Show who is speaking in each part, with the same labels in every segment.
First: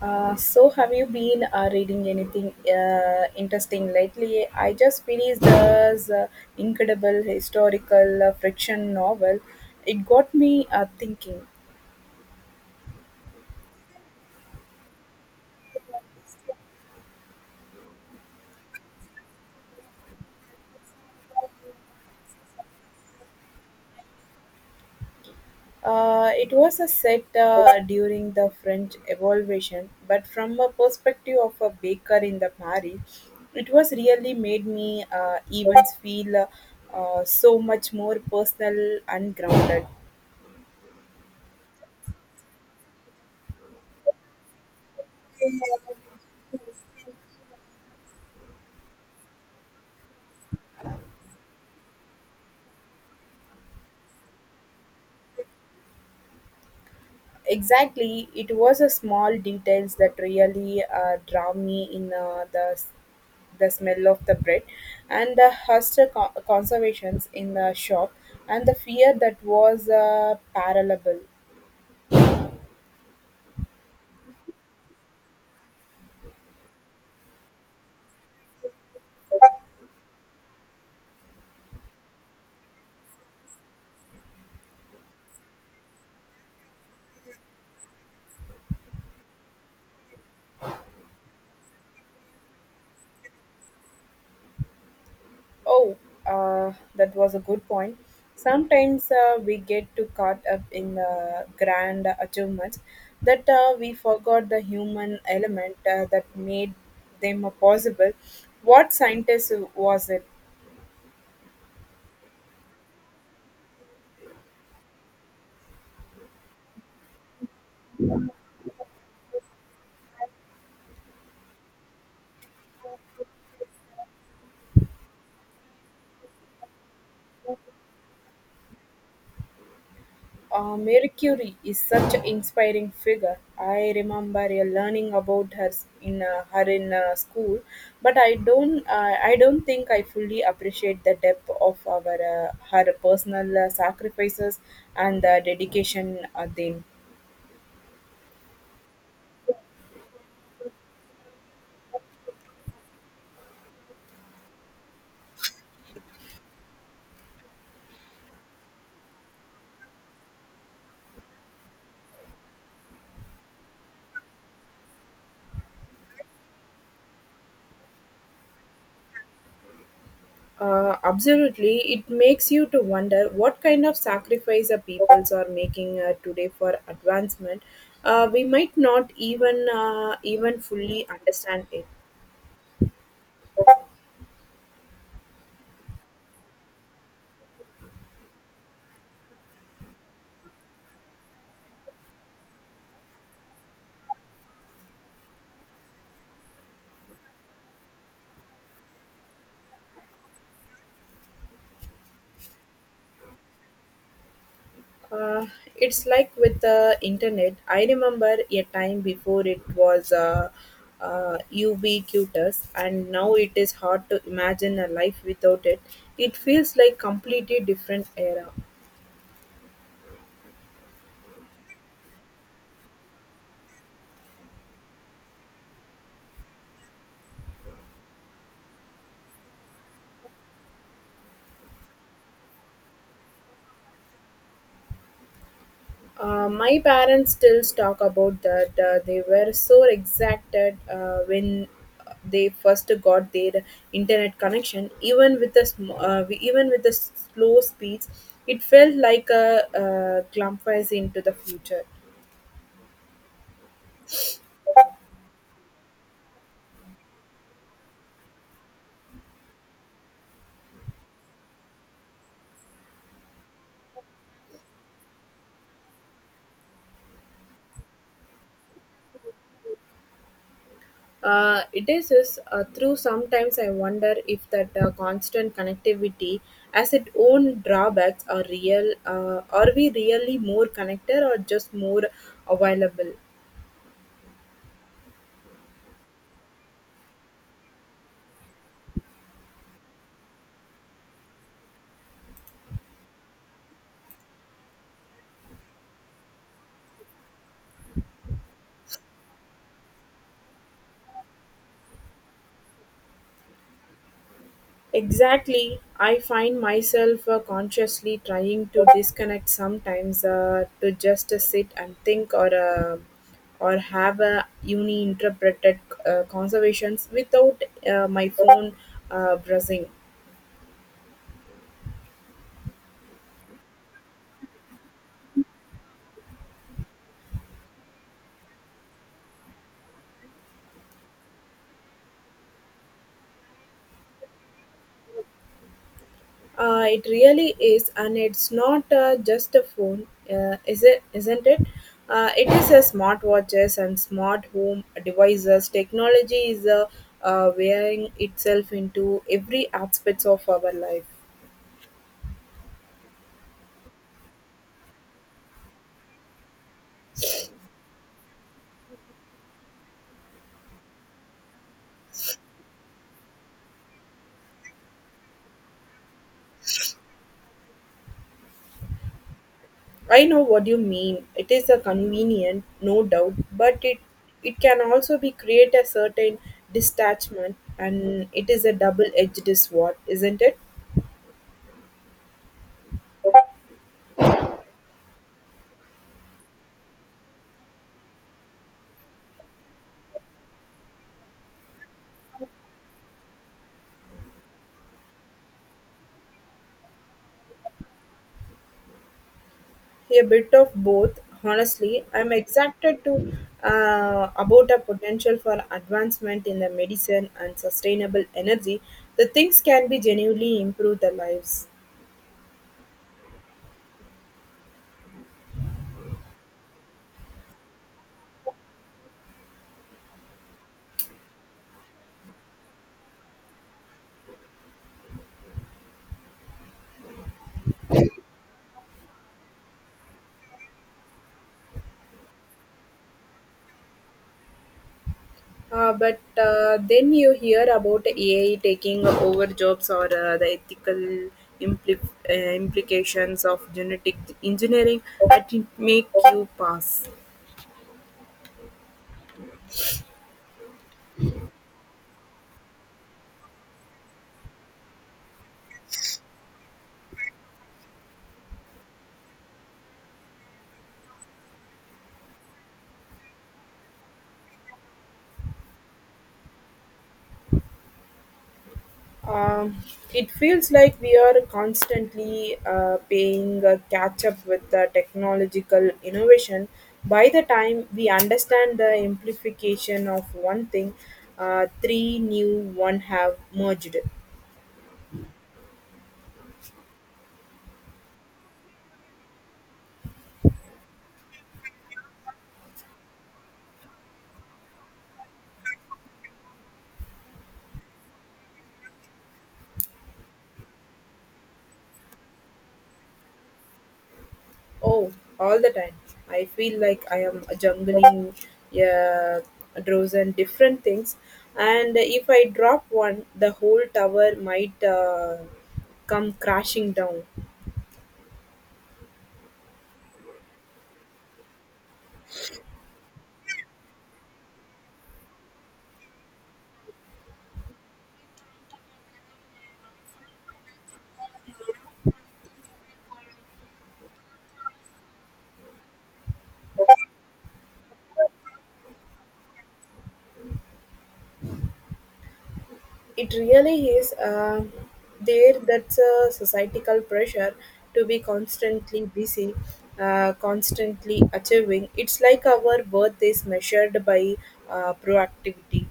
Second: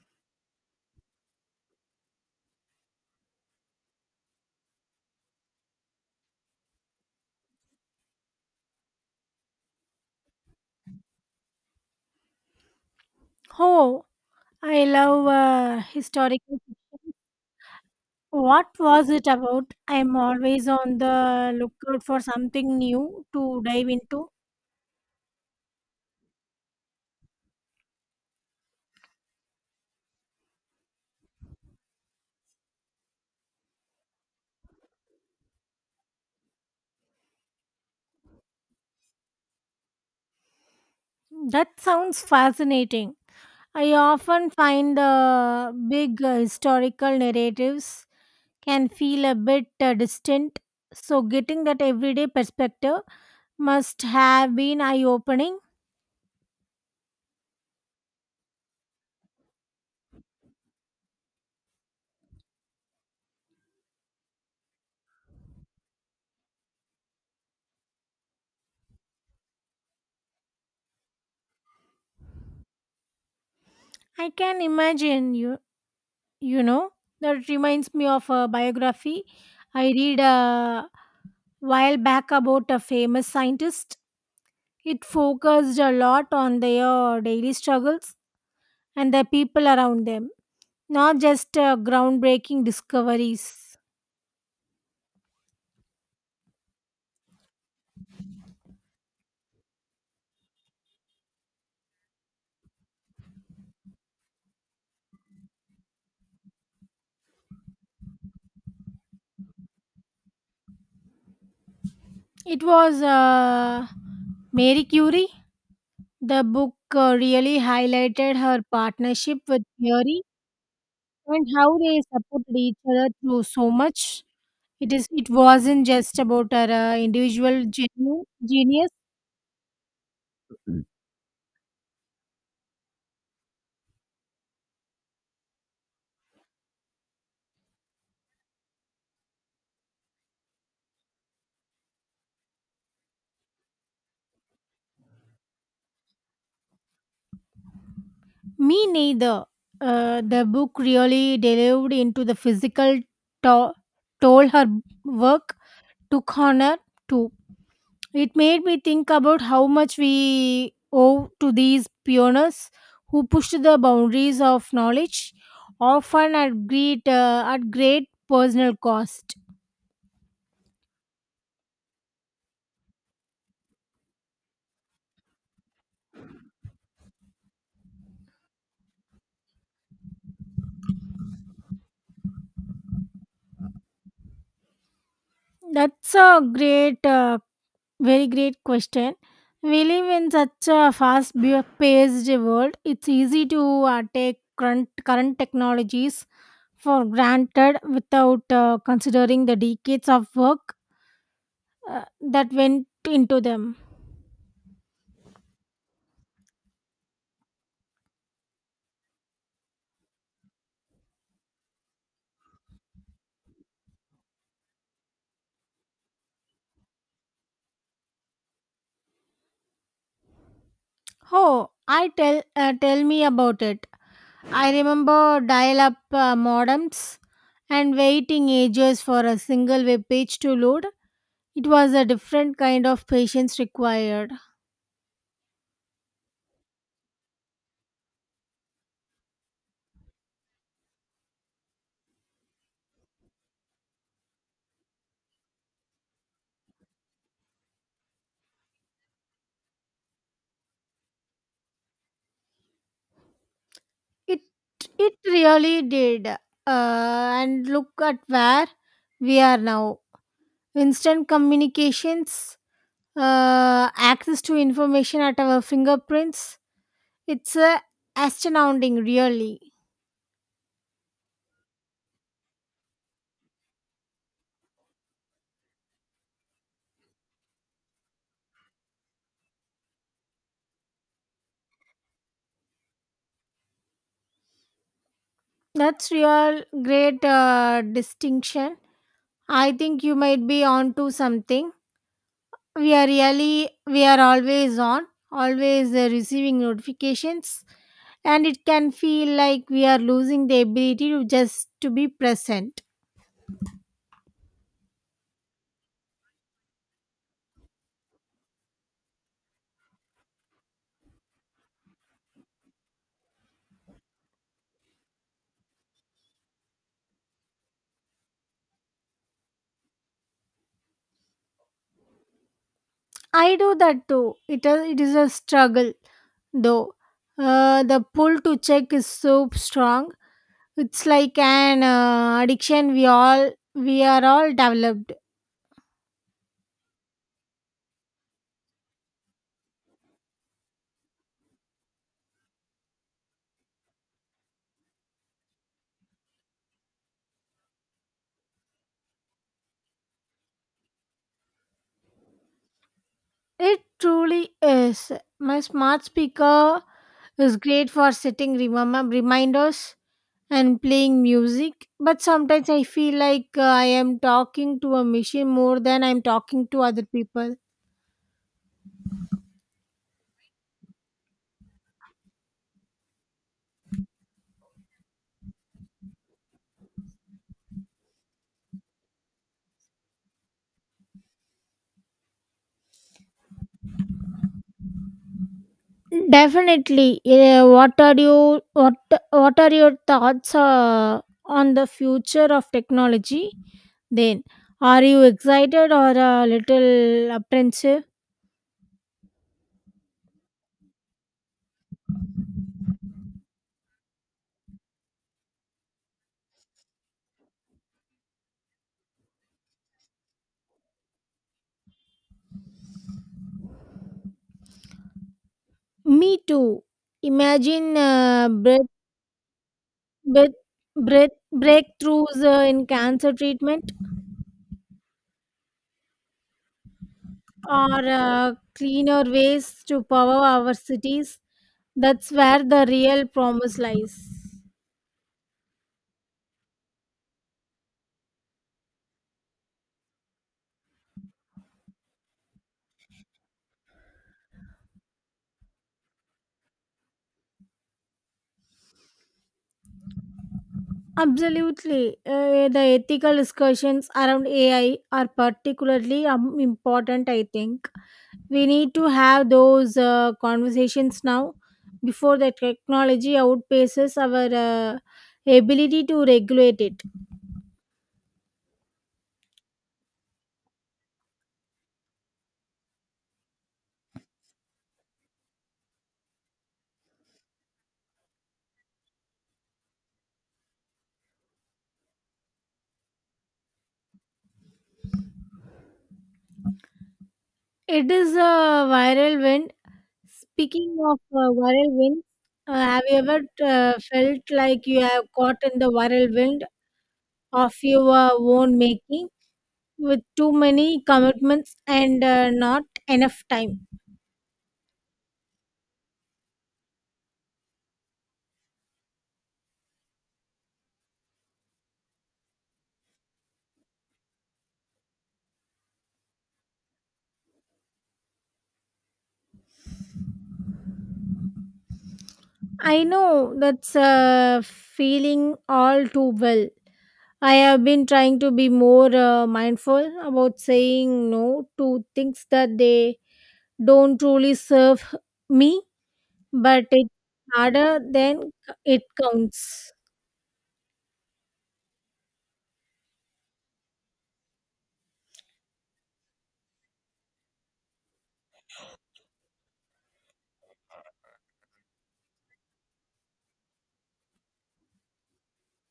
Speaker 1: So have you been reading anything interesting lately? I just finished this incredible historical fiction novel. It got me thinking.
Speaker 2: Oh, I love historical fiction. What was it about? I'm always on the lookout for something new to dive into.
Speaker 1: It was a set during the French Revolution, but from a perspective of a baker in the Paris, it was really made me even feel so much more personal and grounded.
Speaker 2: That sounds fascinating. I often find the big historical narratives can feel a bit distant. So, getting that everyday perspective must have been eye opening.
Speaker 1: Exactly, it was a small details that really draw me in, the smell of the bread and the conservations in the shop and the fear that was parallelable.
Speaker 2: I can imagine you, you know, that reminds me of a biography I read. While back about a famous scientist. It focused a lot on their daily struggles and the people around them, not just groundbreaking discoveries.
Speaker 1: Oh, that was a good point. Sometimes we get too caught up in the grand achievements that we forgot the human element that made them possible. What scientist was it?
Speaker 2: It was Mary Curie. The book really highlighted her partnership with theory and how they supported each other through so much. It is. It wasn't just about her individual genius.
Speaker 1: Marie Curie is such an inspiring figure. I remember learning about her s- in her in school, but I don't think I fully appreciate the depth of our her personal sacrifices and the dedication then.
Speaker 2: Me neither. The book really delved into the physical to- toll her work took on her too. It made me think about how much we owe to these pioneers who pushed the boundaries of knowledge, often at great personal cost.
Speaker 1: Absolutely, it makes you to wonder what kind of sacrifice the peoples are making today for advancement. We might not even fully understand it.
Speaker 2: That's a great very great question. We live in such a paced world. It's easy to take current technologies for granted without considering the decades of work that went into them.
Speaker 1: Uh, it's like with the internet. I remember a time before it was ubiquitous, and now it is hard to imagine a life without it. It feels like completely different era.
Speaker 2: Oh, I tell me about it. I remember dial-up modems and waiting ages for a single web page to load. It was a different kind of patience required.
Speaker 1: My parents still talk about that. They were so excited when they first got their internet connection. Even with the slow speeds, it felt like a glimpse into the future.
Speaker 2: It it really did. And look at where we are now. Instant communications, access to information at our fingerprints. It's astounding, really.
Speaker 1: It is, through sometimes I wonder if that constant connectivity has its own drawbacks are real. Are we really more connected or just more available?
Speaker 2: That's real great distinction. I think you might be onto something. We are really we are always on, always receiving notifications, and it can feel like we are losing the ability to just to be present.
Speaker 1: Exactly. I find myself consciously trying to disconnect sometimes to just sit and think or have a uni interpreted conversations without my phone buzzing.
Speaker 2: I do that too. It is a struggle, though. The pull to check is so strong. It's like an addiction we are all developed.
Speaker 1: It really is, and it's not just a phone, is it? Isn't it? It is a smartwatches and smart home devices. Technology is wearing itself into every aspects of our life.
Speaker 2: It truly is. My smart speaker is great for setting remember reminders and playing music, but sometimes I feel like I am talking to a machine more than I'm talking to other people.
Speaker 1: I know what you mean. It is a convenient, no doubt, but it can also be create a certain detachment, and it is a double-edged sword, isn't it?
Speaker 2: Definitely. Yeah, what are your thoughts on the future of technology? Then are you excited or a little apprehensive?
Speaker 1: A bit of both, honestly. I'm excited to about a potential for advancement in the medicine and sustainable energy. The things can be genuinely improve the lives.
Speaker 2: Me too. Imagine breath, breath, breakthroughs in cancer treatment or cleaner ways to power our cities. That's where the real promise lies.
Speaker 1: But then you hear about AI taking over jobs or the ethical implications of genetic engineering that it make you pass.
Speaker 2: Absolutely. The ethical discussions around AI are particularly important, I think. We need to have those conversations now before the technology outpaces our uh, ability to regulate it.
Speaker 1: Um, it feels like we are constantly paying a catch up with the technological innovation. By the time we understand the amplification of one thing, three new one have merged.
Speaker 2: It is a viral wind. Speaking of whirlwind, have you ever felt like you have caught in the whirlwind of your own making with too many commitments and not enough time?
Speaker 1: Oh, all the time. I feel like I am juggling uh, a dozen different things, and if I drop one, the whole tower might come crashing down.
Speaker 2: I know that's a feeling all too well. I have been trying to be more mindful about saying no to things that they don't truly serve me, but it's harder than it counts.
Speaker 1: It really is. That's a societal pressure to be constantly busy, constantly achieving. It's like our worth is measured by proactivity.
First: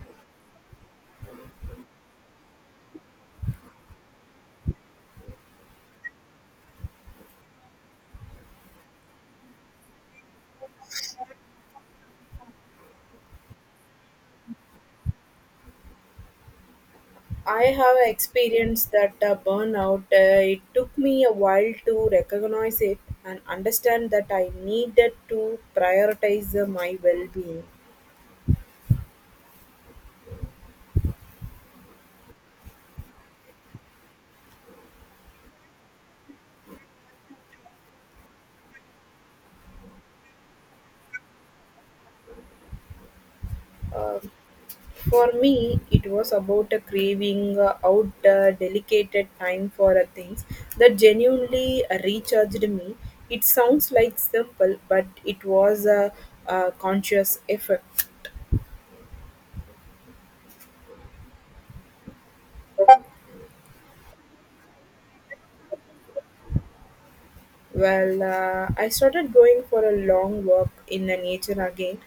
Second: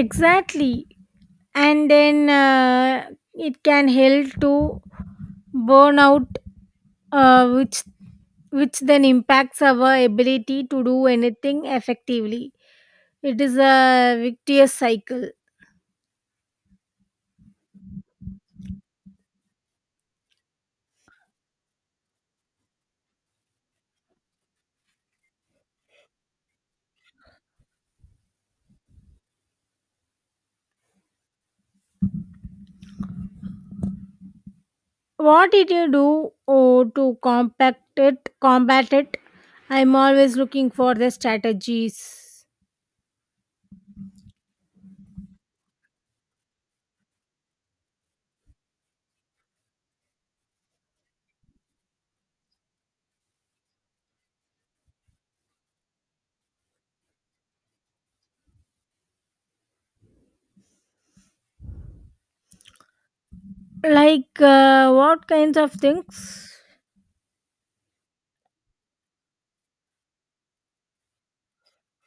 Speaker 2: Exactly. And then it can help to burn out, uh, which which then impacts our ability to do anything effectively. It is a victious cycle.
Speaker 1: I have experienced that burnout. It took me a while to recognize it and understand that I needed to prioritize my well being.
Speaker 2: What did you do, oh, to combat it? I'm always looking for the strategies.
Speaker 1: Uh, For me, it was about a craving out dedicated time for things that genuinely recharged me. It sounds like simple, but it was a conscious effort.
Speaker 2: Like, what kinds of things?
Speaker 1: Well, I started going for a long walk in the nature again.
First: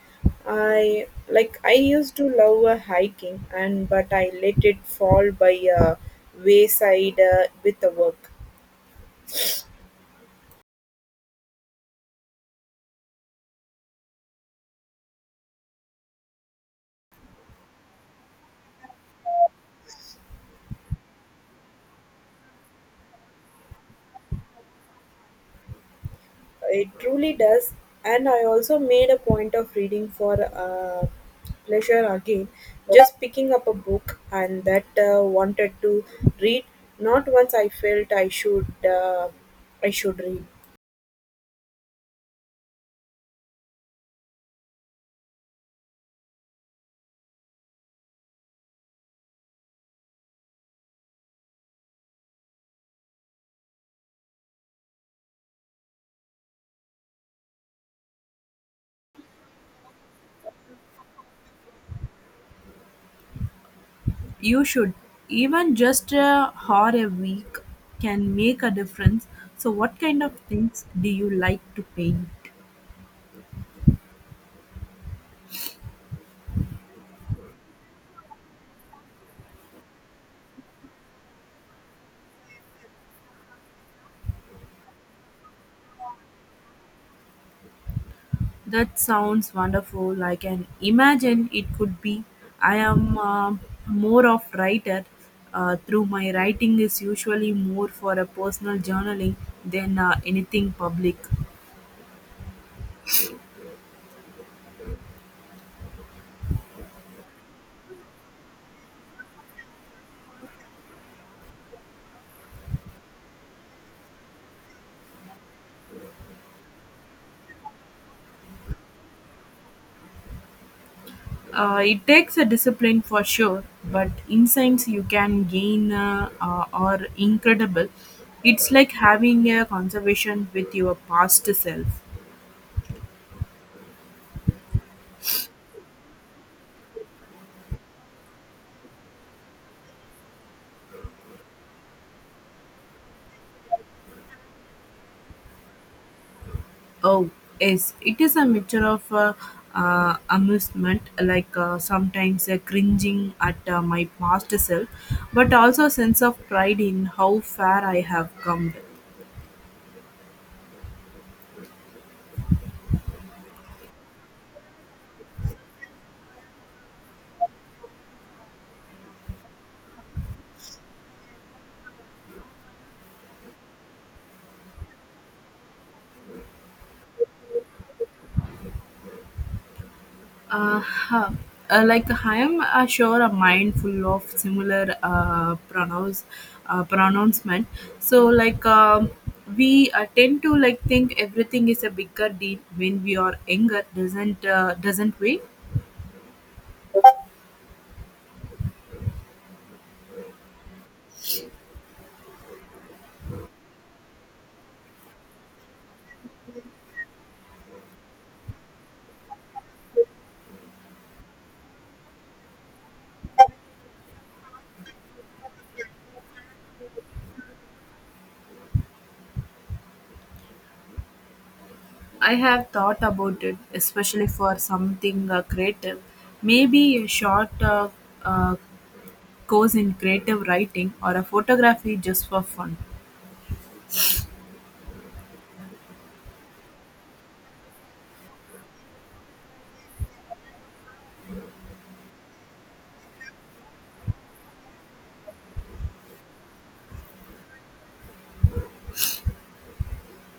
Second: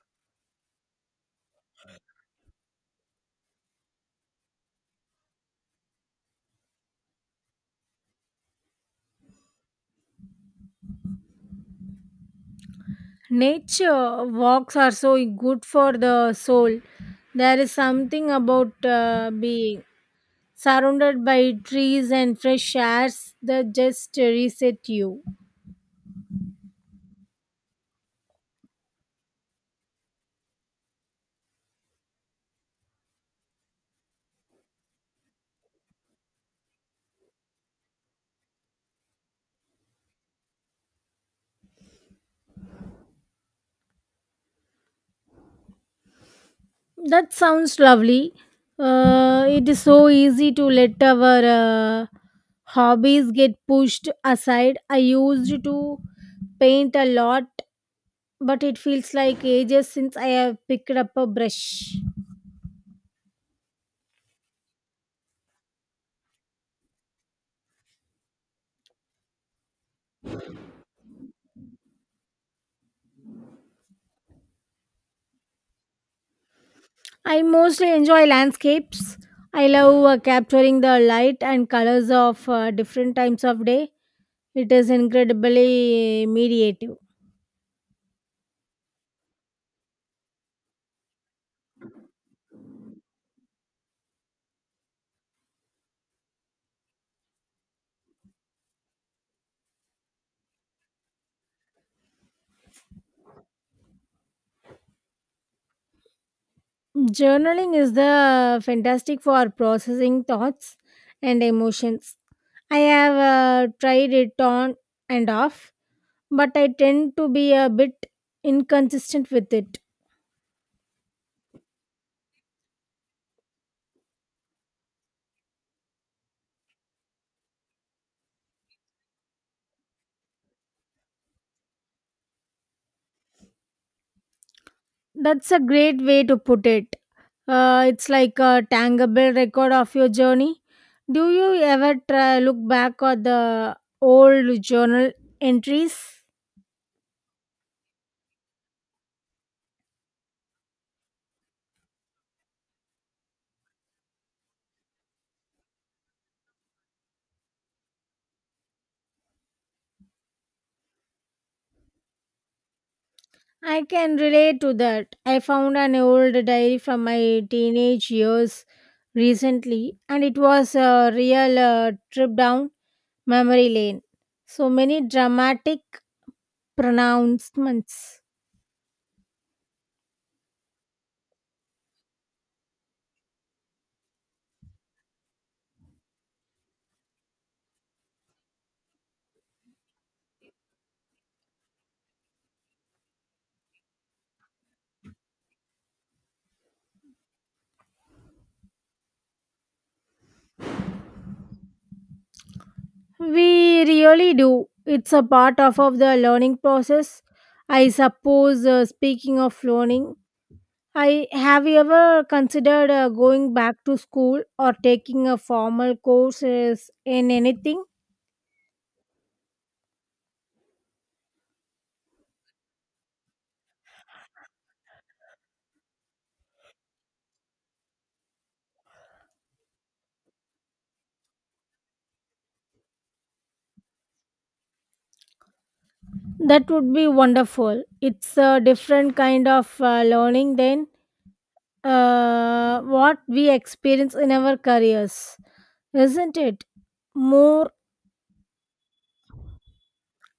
Speaker 1: I used to love hiking, and but I let it fall by wayside with the work.
Speaker 2: Nature walks are so good for the soul. There is something about being surrounded by trees and fresh airs that just reset you.
Speaker 1: It truly does. And I also made a point of reading for pleasure again, just picking up a book and that wanted to read. Not once I felt I should. I should read.
Speaker 2: That sounds lovely. It is so easy to let our hobbies get pushed aside. I used to paint a lot, but it feels like ages since I have picked up a brush.
Speaker 1: You should. Even just a hour a week can make a difference. So, what kind of things do you like to paint?
Speaker 2: I mostly enjoy landscapes. I love capturing the light and colors of different times of day. It is incredibly meditative.
Speaker 1: That sounds wonderful. I can imagine it could be. I am more of writer. Through my writing is usually more for a personal journaling than anything public.
Speaker 2: Journaling is the fantastic for processing thoughts and emotions. I have tried it on and off, but I tend to be a bit inconsistent with it.
Speaker 1: It takes a discipline for sure, but insights you can gain are incredible. It's like having a conversation with your past self.
Speaker 2: That's a great way to put it. It's like a tangible record of your journey. Do you ever try look back at the old journal entries?
Speaker 1: Oh, yes, it is a mixture of amusement, like sometimes cringing at my past self, but also a sense of pride in how far I have come.
Speaker 2: I can relate to that. I found an old diary from my teenage years recently, and it was a real trip down memory lane. So many dramatic pronouncements.
Speaker 1: Huh. Like I am sure a mind full of similar pronouns, pronouncement. So like we tend to like think everything is a bigger deal when we are younger, doesn't we?
Speaker 2: We really do. It's a part of the learning process. I suppose, speaking of learning, I have you ever considered going back to school or taking a formal courses in anything?
Speaker 1: I have thought about it, especially for something creative. Maybe a short uh, course in creative writing or a photography just for fun.
Speaker 2: That would be wonderful. It's a different kind of learning than what we experience in our careers, isn't it? More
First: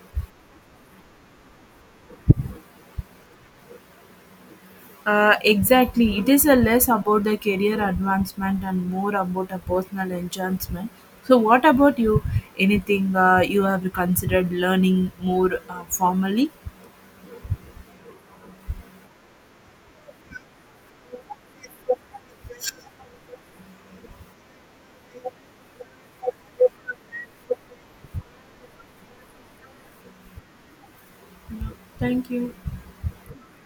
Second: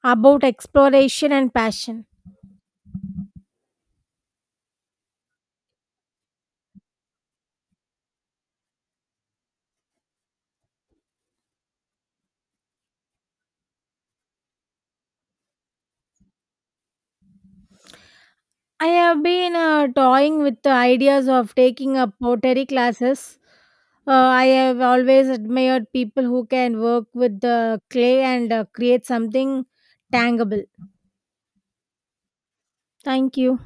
Speaker 2: about exploration and passion.
Speaker 1: Exactly. It is a less about the career advancement and more about a personal enhancement. So, what about you? Anything you have considered learning more formally?
Speaker 2: I have been toying with the ideas of taking up pottery classes. I have always admired people who can work with the clay and create something tangible.
Speaker 1: No. Thank you.
Speaker 2: Thank you.